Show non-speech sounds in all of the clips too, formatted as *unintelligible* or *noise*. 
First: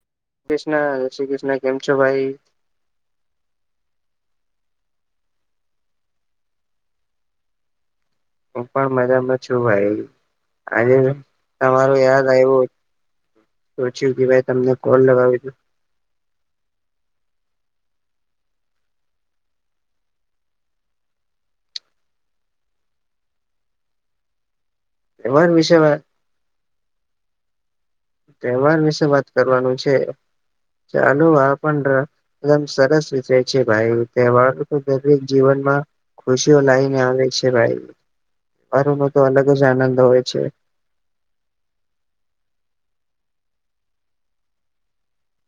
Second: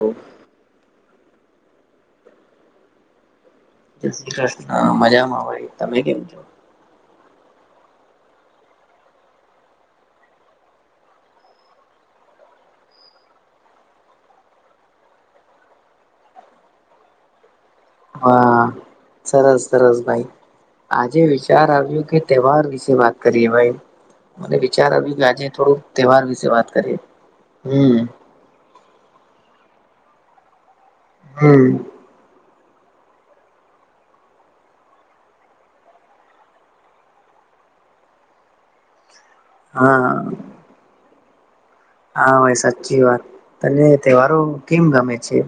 જય કૃષ્ણ શ્રી કૃષ્ણ કેમ છો ભાઈ. જાય શ્રી કૃષ્ણ મજામાં ભાઈ તમે કેમ છો. હું પણ મજામાં છું ભાઈ. આજે તમારું યાદ આવ્યો. સોચ્યું કહેવાય તમને કૉલ લગાવું *unintelligible* હા સરસ સરસ ભાઈ. આજે વિચાર આવ્યો કે તહેવાર વિશે વાત કરીએ ભાઈ મને વીચાર આવ્યુ આજે તહેવાર વિશે થોડું વાત તહેવાર વિશે વાત કરીએ હમ્મ. તહેવાર વિશે વાત કરવાનું છે ચાલો હ હમ પણ *unintelligible* સરસ વિષય છે ભાઈ તહેવાર તો દરેક જીવનમાં ખુશીઓ લાઈને આવે છે ભાઈ મારું તો તો અલગ જ આનંદ હા હોય છે. હા ભાઈ સાચી વાત તને તહેવારો કેમ ગમે છે.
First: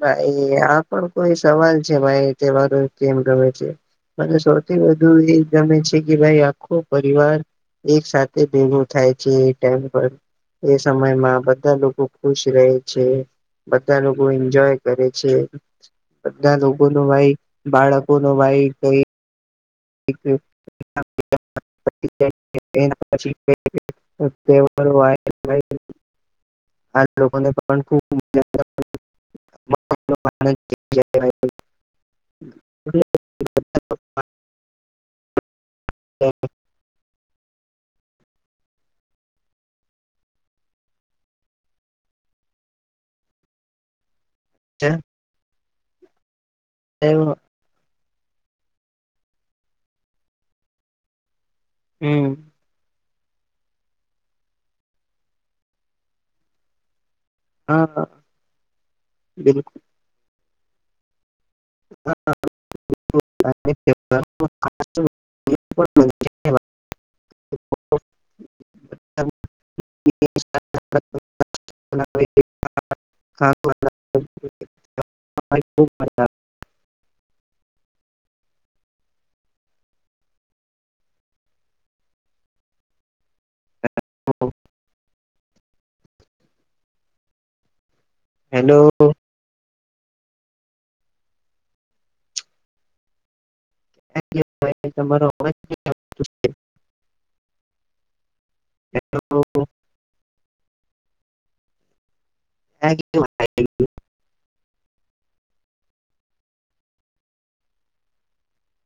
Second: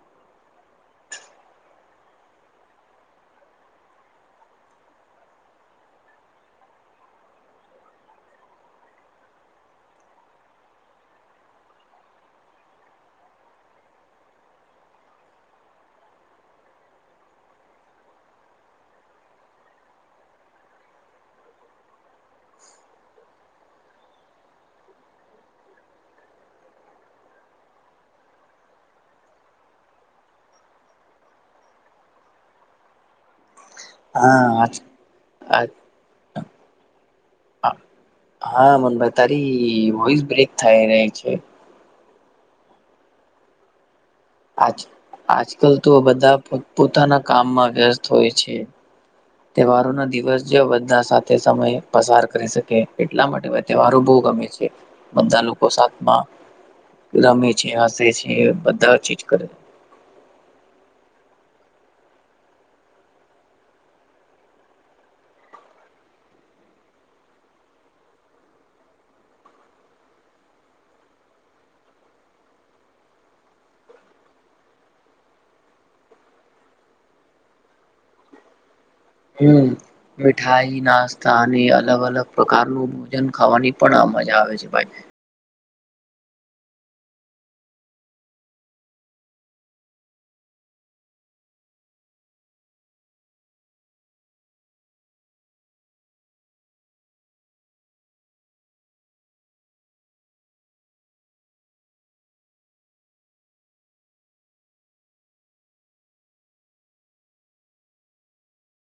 ભાઈ આ પણ કોઈ સવાલ છે ભાઈ તેવારો કેમ ગમે છે. મને સૌથી વધુ એ ગમે છે કે ભાઈ આખો પરિવાર એક સાથે ભેગું થાય છે એ ટાઈમ પર. એ સમયમાં બધા લોકો ખુશ રહે છે બધા લોક કો એન્જોય કરે છે. બધા લોકો નો ભાઈ બાળકો નો ભાઈ કઈ એક *unintelligible* *inaudible* આ લોકોને પણ ખૂબ મ *unintelligible* *inaudible* હા આજ આજ તો હા મનભાઈ તારી વોઈસ બ્રેક થાય ર છે. આજ આજકાલ તો બધા પો પોતાના કામમાં વ્યસ્ત હોય છે તહેવારો ના દિવસ બધા સાથે સમય પસાર હમ કરી શકે. એટલા માટે તહેવારો બહુ ગમે છે બધા લોકો સાથમાં. રમે છે હા હસે છે બધા ચીજ કરે. બિલકુલ હા. *inaudible* *inaudible* *inaudible* ખૂબ મજા. હમ મીઠાઈ નાસ્તા અને અલગ અલગ પ્રકારનું ભોજન ખાવાની. પણ આ મજા આવે છે ભાઈ. હેલો. એટલે ભાઈ તમારો અવાજ નથી આવતો છે. *inaudible* *inaudible*